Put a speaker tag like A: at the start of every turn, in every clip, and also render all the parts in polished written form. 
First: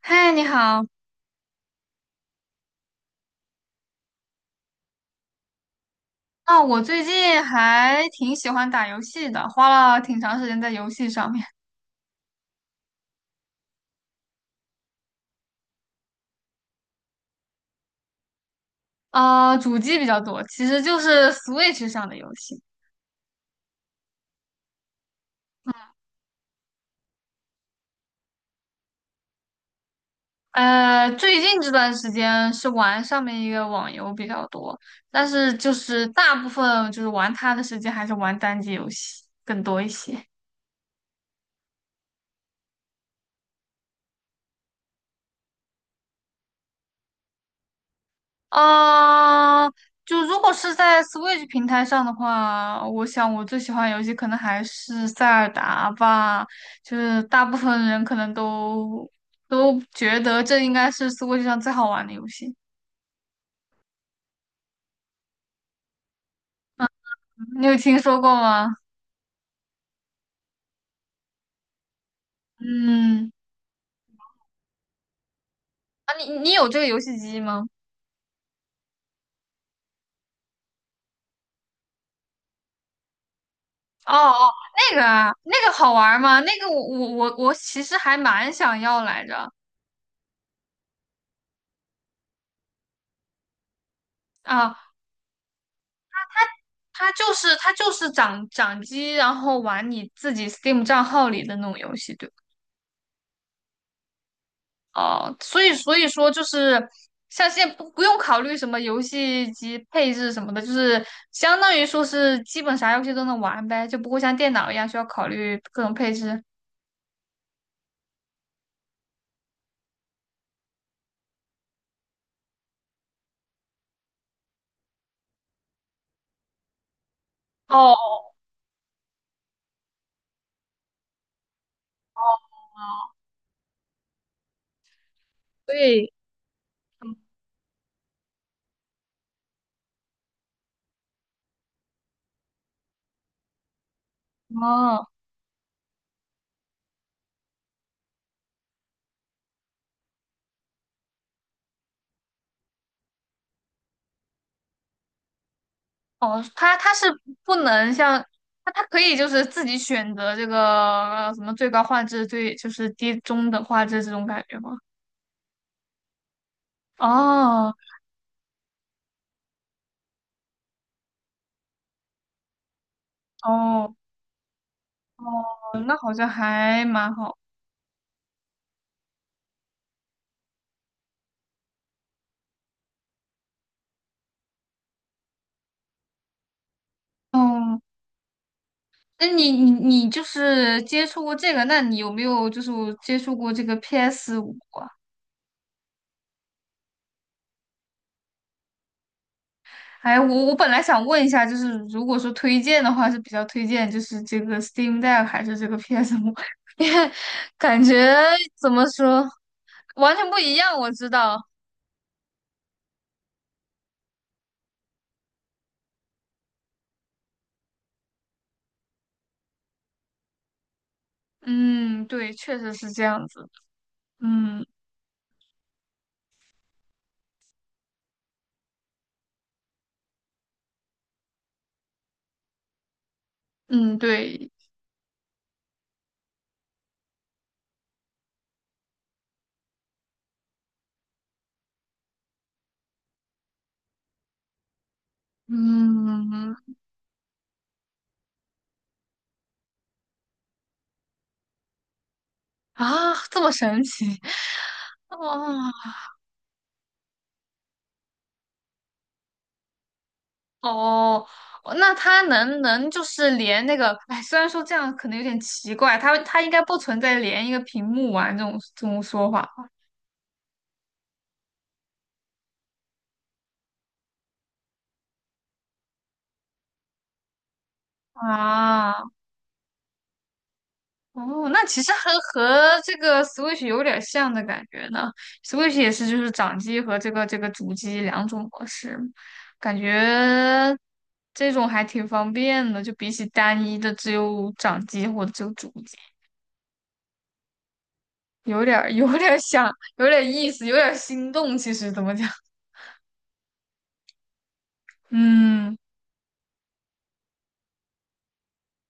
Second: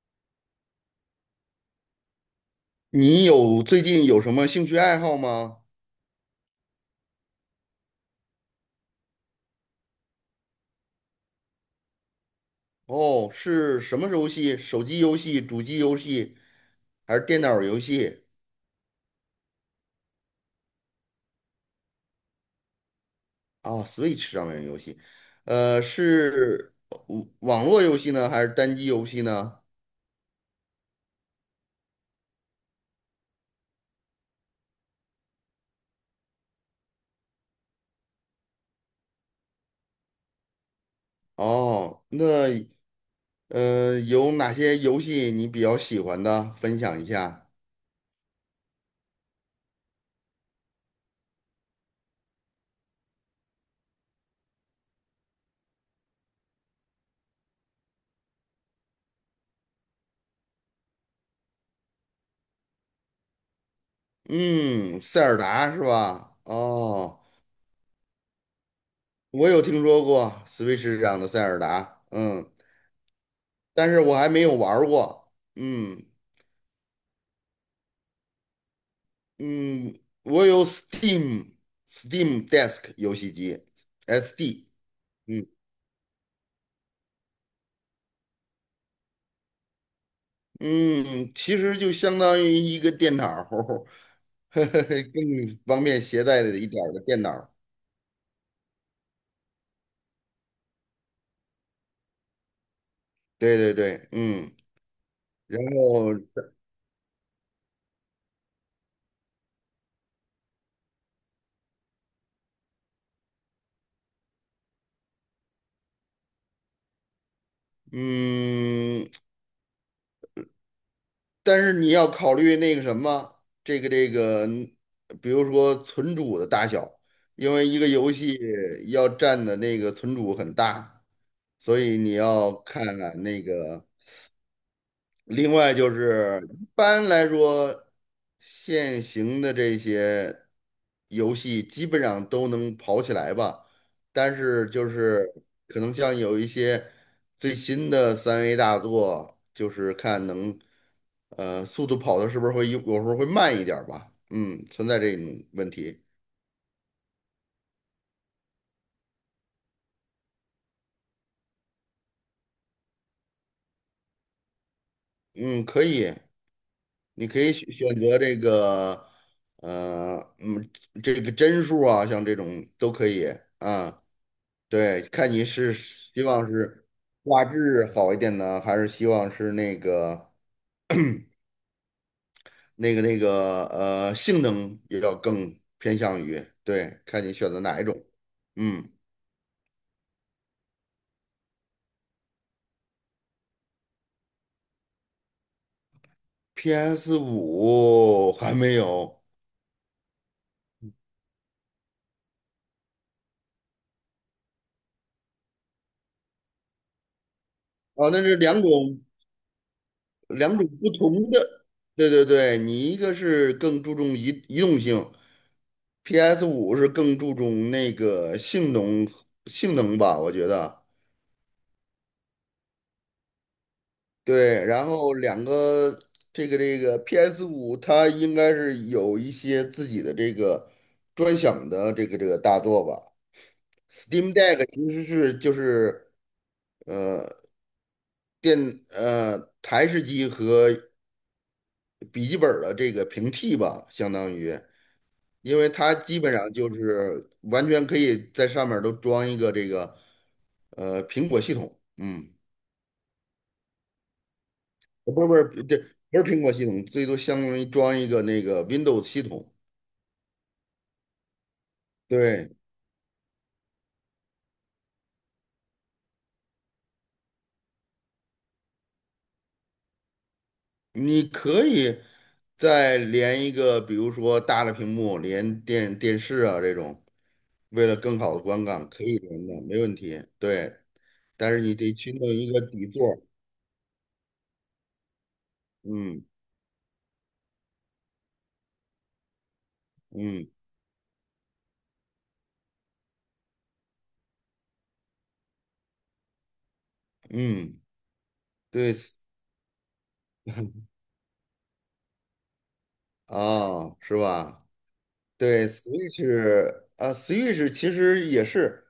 A: 嗨，你好。
B: 最近有什么兴趣爱好吗？
A: 啊，我最近还挺喜欢打游戏的，花了挺长时间在游戏上面。
B: 哦，是什么游戏？手机游戏、主机游戏，还是电脑游戏？
A: 主机比较多，其实就是 Switch 上的游戏。
B: 啊，Switch 上面的游戏，是网络游戏呢，还是单机游戏呢？
A: 最近这段时间是玩上面一个网游比较多，但是就是大部分就是玩它的时间还是玩单机游戏更多一些。
B: 哦，那有哪些游戏你比较喜欢的？分享一下。
A: 啊，就如果是在 Switch 平台上的话，我想我最喜欢的游戏可能还是塞尔达吧。就是大部分人可能都觉得这应该是 Switch 上最好玩的游戏。
B: 嗯，塞尔达是吧？哦，
A: 你有听说过吗？
B: 我有听说过 Switch 上的塞尔达，嗯，
A: 嗯，
B: 但是我还没有玩儿过。嗯，
A: 啊，你有这个游戏机吗？
B: 嗯，我有 Steam Deck 游戏机
A: 哦哦，
B: ，SD。
A: 那个啊，
B: 嗯
A: 那个好玩吗？那个我其实还蛮想要来着
B: 嗯，其实就相当于一个电脑儿，呵
A: 啊，
B: 呵，更方便携带的一点儿的
A: 它
B: 电脑
A: 就
B: 儿。
A: 是它就是掌机，然后玩你自己 Steam 账号里的那种游戏，对吧？
B: 对对对，嗯，
A: 哦，
B: 然
A: 所以
B: 后
A: 说就是像现在不用考虑什么游戏机配置什么的，就是相当于说是基本啥游戏都能玩呗，就不会像电脑一样需要考虑各种配置。
B: 嗯，但是你要考虑那个什么，这个，比如说存储的大小，因为一个游
A: 哦，
B: 戏要占的那个存储很大，所以你要看看那个。另外就
A: 对，
B: 是一般来说，现行的这些游戏基本上都能跑起来吧，但是就
A: 哦
B: 是可能像有一些最新的3A 大作，就是看能速度跑的是不是会有时候会慢一点儿吧，嗯，存在这种问题，
A: 哦，它是不能像它可以就是自己选择这个什么最高画质、最就是低中等画质这种感觉吗？
B: 嗯，可以，你可以选
A: 哦。
B: 选择呃嗯这个帧数啊，像这种都可以
A: 哦
B: 啊。对，看你是
A: 哦，那好
B: 希
A: 像
B: 望
A: 还
B: 是
A: 蛮好。
B: 画质好一点呢，还是希望是那个性能也要更偏向于，对，看你选择
A: 哦，
B: 哪一种。嗯
A: 那你就是接触过这个，那你有没有就是接触过这个 PS 五啊？
B: ，PS 五还没有
A: 哎，我本来想问一下，就是如果说推荐的话，是比较推荐就是这个 Steam Deck 还是这个 PS5？感
B: 啊？
A: 觉
B: 那是两种
A: 怎么说完全不一
B: 两种
A: 样，我
B: 不
A: 知
B: 同
A: 道。
B: 的。对对对，你一个是更注重移动性，PS 五是更注重那个性能吧，我觉得。
A: 嗯，对，确实是这样子。嗯
B: 对，然后两个这个 PS5，它应该是有一些自己的这个专享的这个大作吧。
A: 嗯，
B: Steam
A: 对，
B: Deck 其实是就是台式机和笔记本儿的这个平替吧，相当于，因为它基本上
A: 嗯
B: 就是完全可以在上面儿都装一个这个苹果系统，嗯，
A: 啊，这么神奇。哦，
B: 不是不是，这不是苹果系统，最多相当于装一个那个 Windows 系统。
A: 哦，哦那他
B: 对，
A: 能就是连那个，哎，虽然说这样可能有点奇怪，他应该不存在连一个屏幕玩这种说法
B: 你可以再连一个，比如说大的屏幕，连电视啊这种，为了更好的观感，可
A: 啊。
B: 以连的，没问题。对，
A: 哦，
B: 但是
A: 那
B: 你
A: 其实
B: 得
A: 和
B: 去弄一个
A: 和
B: 底
A: 这
B: 座儿
A: 个 Switch 有点像的感觉呢。Switch 也是就
B: 嗯
A: 是掌机和这个主机两种模式，感觉
B: 嗯
A: 这种还挺方便的，就比起单一的只有掌机或者只有主机，
B: 嗯，
A: 有点儿
B: 对，
A: 有点儿想，有点意思，有点儿心动。其实怎么讲？
B: 啊，是吧？对
A: 嗯，
B: ，Switch 啊，Switch 其实也是，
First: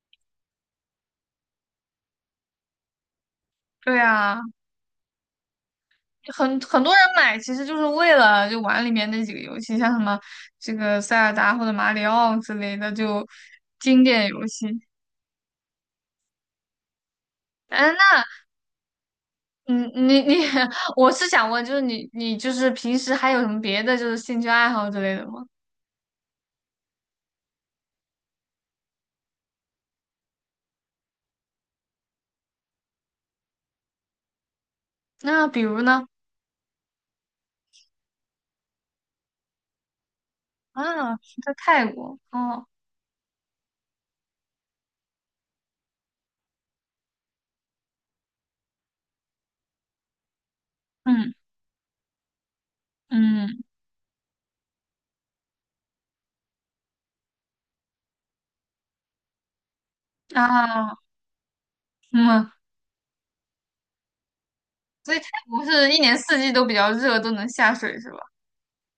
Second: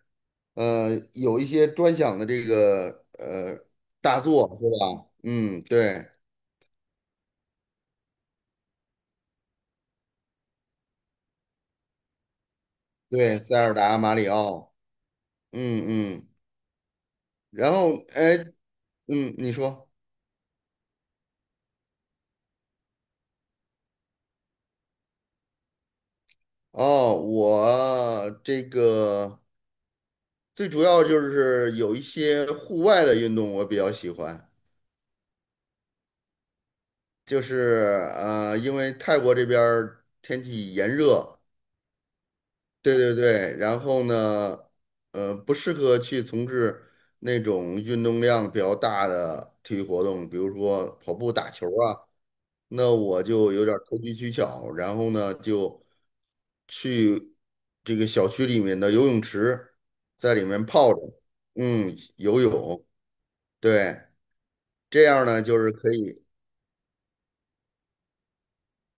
B: 有一些专享的这个
A: 对
B: 大
A: 啊，
B: 作，是吧？嗯，对
A: 很多人买其实就是为了就玩里面那几个游戏，像什么这个塞尔达或者马里奥之类的，就
B: 对，塞尔达、
A: 经
B: 马
A: 典
B: 里
A: 游戏。
B: 奥，嗯嗯。然
A: 哎，
B: 后，
A: 那
B: 哎，嗯，你说
A: 嗯，我是想问，就是你就是平时还有什么别的就是兴趣爱好之类的吗？
B: 哦，我这个最主要就是有一些户外的运动我比较喜欢，
A: 那比如呢？
B: 就是因为泰国这边儿天气炎
A: 啊，
B: 热，
A: 在泰国哦，
B: 对对对，然后呢，不适合去从事那种运动量比较大的体育活动，比如说跑步、
A: 嗯
B: 打球啊。那我就
A: 嗯
B: 有点儿投机取巧，然后呢就去这个小区里面的游泳池，在里面泡
A: 啊
B: 着，嗯，游
A: 嗯，
B: 泳，对，这
A: 所以
B: 样
A: 泰
B: 呢就
A: 国
B: 是
A: 是
B: 可
A: 一年
B: 以，
A: 四季都比较热，都能下水是吧？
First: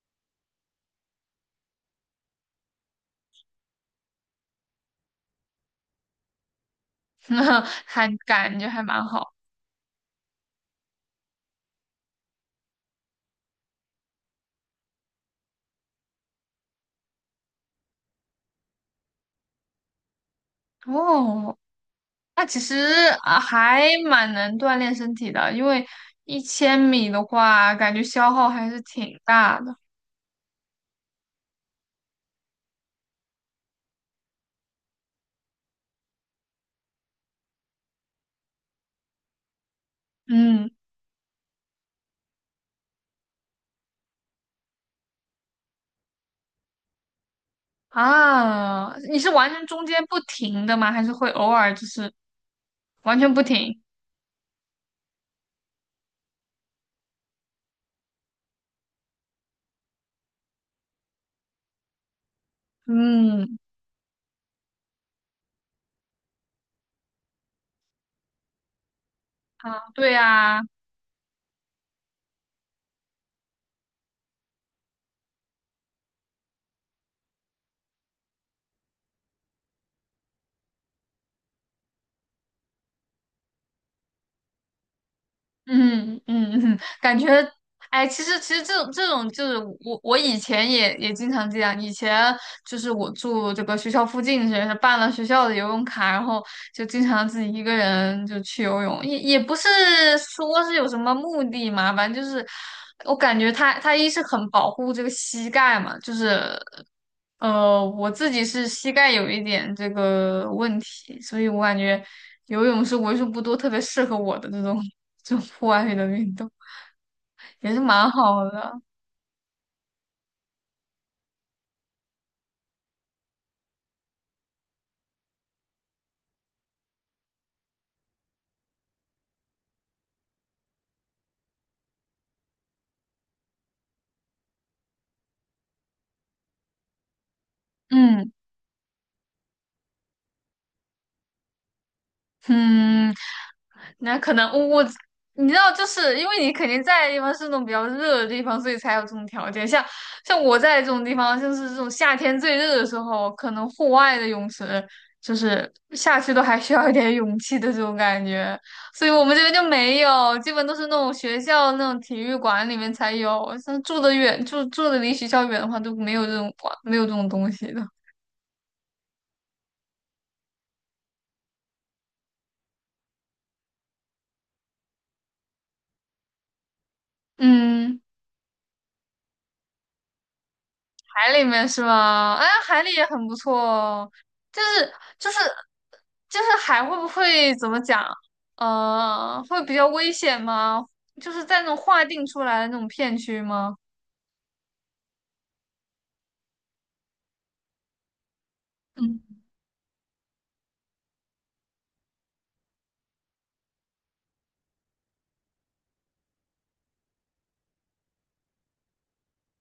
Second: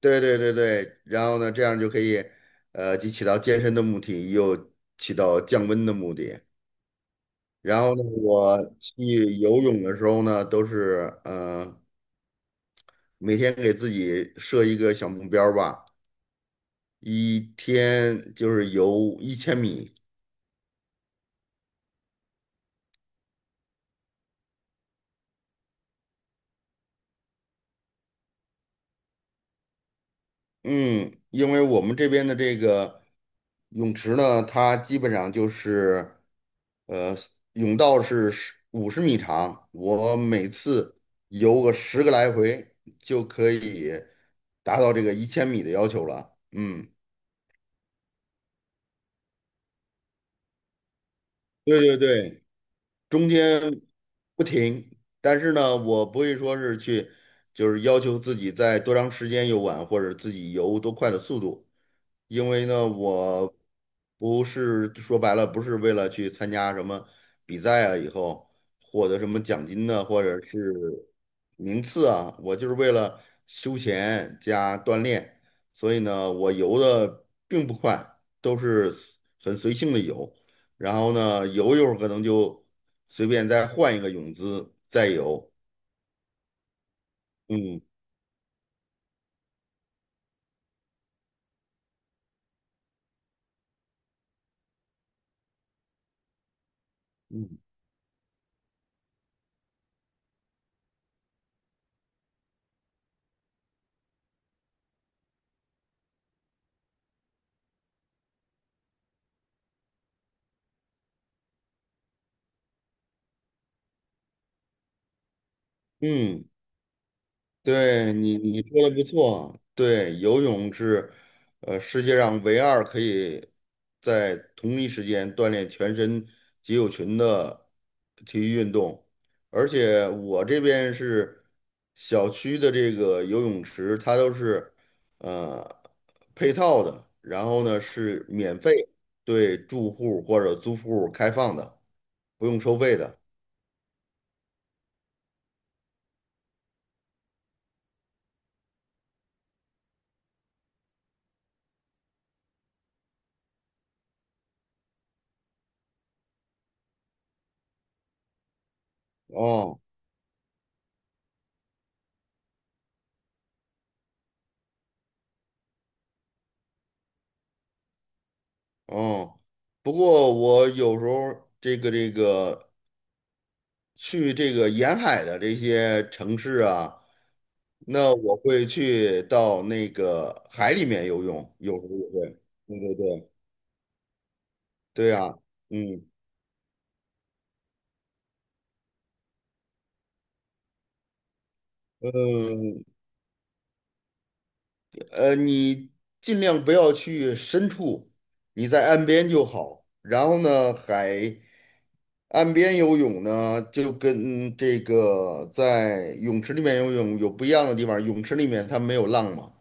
B: 对对对对，然后呢这样就可以，既起到健身的目的，又起到降温的目的。
A: 那
B: 然后呢，
A: 还感觉
B: 我
A: 还蛮
B: 去
A: 好。
B: 游泳的时候呢，都是每天给自己设一个小目标儿吧，一天就是游一千米。
A: 哦，那其实啊还蛮能锻炼身体的，因为1000米的话，感觉消耗还是挺大的。
B: 嗯，因为我们这边的这个泳池呢，它基本上就是，呃，泳道是50米长，我每
A: 嗯
B: 次游个10个来回就可以达到这个一千米的要求了。嗯，
A: 啊，你是完全中间不停的吗？还是会偶尔
B: 对
A: 就
B: 对
A: 是
B: 对，
A: 完
B: 中
A: 全不
B: 间
A: 停？
B: 不停，但是呢，我不会说是去，就是要求自己在多长时间游玩，或者自己游多快的速度。因为呢，
A: 嗯
B: 我不是说白了，不是为了去参加什么比赛啊，以后获得什么奖金
A: 啊，
B: 呢，
A: 对
B: 或者
A: 呀、
B: 是名次啊，我就是为了休闲加锻炼，所以呢，我游的并不快，都是很随性的游，然后呢，游一会儿可能就随便再换一个泳姿再游，
A: 嗯嗯嗯，感觉，
B: 嗯
A: 哎，其实这种就是我以前也经常这样，以前就是我住这个学校附近，是办了学校的游泳卡，然后就经常自己
B: 嗯
A: 一个人就去游泳，也不是说是有什么目的嘛，反正就是我感觉他一是很保护这个膝盖嘛，就是我自己是膝盖有一点这个问题，所以我感觉游泳是为数不多特别适合我的这种 这种户外的运
B: 嗯。
A: 动，也是蛮
B: 对你，
A: 好
B: 你
A: 的。
B: 说的不错。对，游泳是，世界上唯二可以在同一时间锻炼全身肌肉群的体育运动。而且我这边是小区的这个游泳池，它都是呃配套的，然后呢是
A: 嗯
B: 免费对住户或者租户开放的，不用收费
A: 嗯，
B: 的。
A: 那可能我你知道，就是因为你肯定在的地方是那种比较热的地方，所以才有这种条件。像我在这种地方，就是这种夏天最热的时候，可能户外的泳池就是下去都还需要一点勇气的这种感觉，所以我们这边就
B: 哦
A: 没有，基本都是那种学校那种体育馆里面才有。像住的远，住的离学校远的话，都没有这种馆，没有这种东西的。
B: 哦。不过我有时候这个去这个沿海的这些城市啊，
A: 嗯。
B: 那我会去到那个海里面游
A: 海里
B: 泳，
A: 面
B: 有
A: 是
B: 时候也
A: 吗？
B: 会。
A: 哎，
B: 对
A: 海里
B: 对
A: 也很
B: 对，
A: 不错哦。就是
B: 对
A: 就是
B: 啊，嗯
A: 就是海会不会怎么讲？会比较危险吗？就是在那种划定出来的那
B: 嗯
A: 种片区吗？
B: 你尽量不要去深处，你在岸边
A: 嗯
B: 就好。然后呢，海。岸边游泳呢，就跟这个在泳池里面游泳有不一样的地方。泳池里面它没有浪嘛，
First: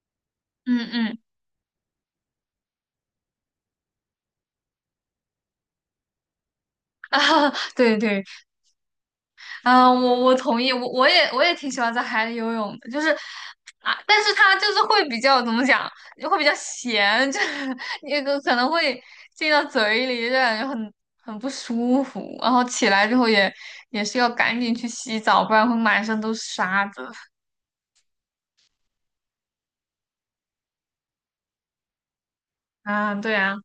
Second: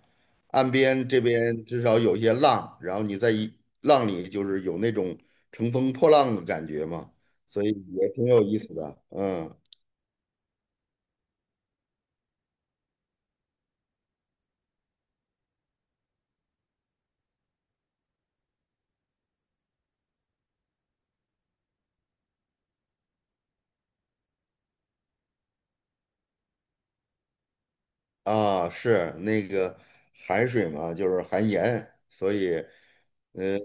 B: 岸
A: 嗯
B: 边
A: 嗯
B: 这边至少有些浪，然后你在一浪里就是有那种乘风破浪的感觉 嘛，
A: 啊，
B: 所以
A: 对
B: 也
A: 对，
B: 挺有意思的。嗯，
A: 嗯，我同意，我也挺喜欢在海里游泳的，就是啊，但是它就是会比较怎么讲，会比较咸，就是那个可能会进到嘴里，就感觉很不舒服，然后起来之后也是要赶紧去洗澡，不然会满身都是沙子。
B: 啊，是那个海水嘛，就是含盐，所以
A: 啊，对啊，
B: 呃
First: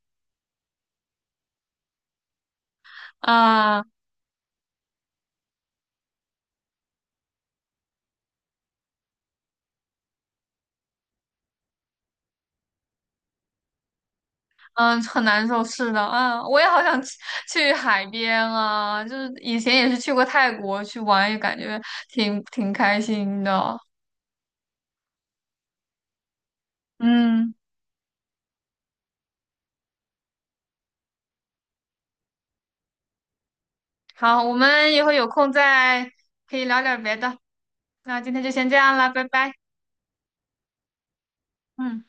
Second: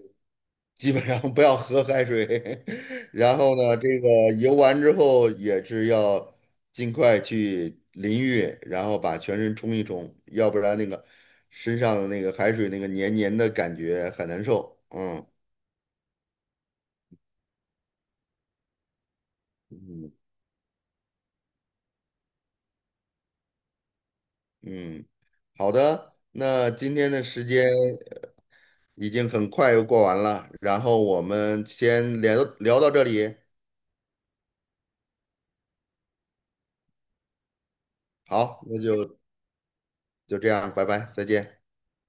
B: 基本上不要喝海水，然后呢，
A: 啊
B: 这个游完之后也是要尽快去淋浴，然后把全身冲一冲，要不然那个身上的那个海水那个黏黏的感觉很难受。
A: 嗯，很
B: 嗯
A: 难受，是的，啊，我也好想去海边啊，就是以前也是去
B: 嗯
A: 过泰国去玩，也感觉挺开心的，
B: 嗯，好的，那今天的时
A: 嗯。
B: 间已经很快又过完了，然后我们先聊到这里，
A: 好，我们以后有空再可以聊点别的。那今天就
B: 好，
A: 先这
B: 那
A: 样了，
B: 就
A: 拜拜。
B: 就这样，拜拜，再见。
A: 嗯。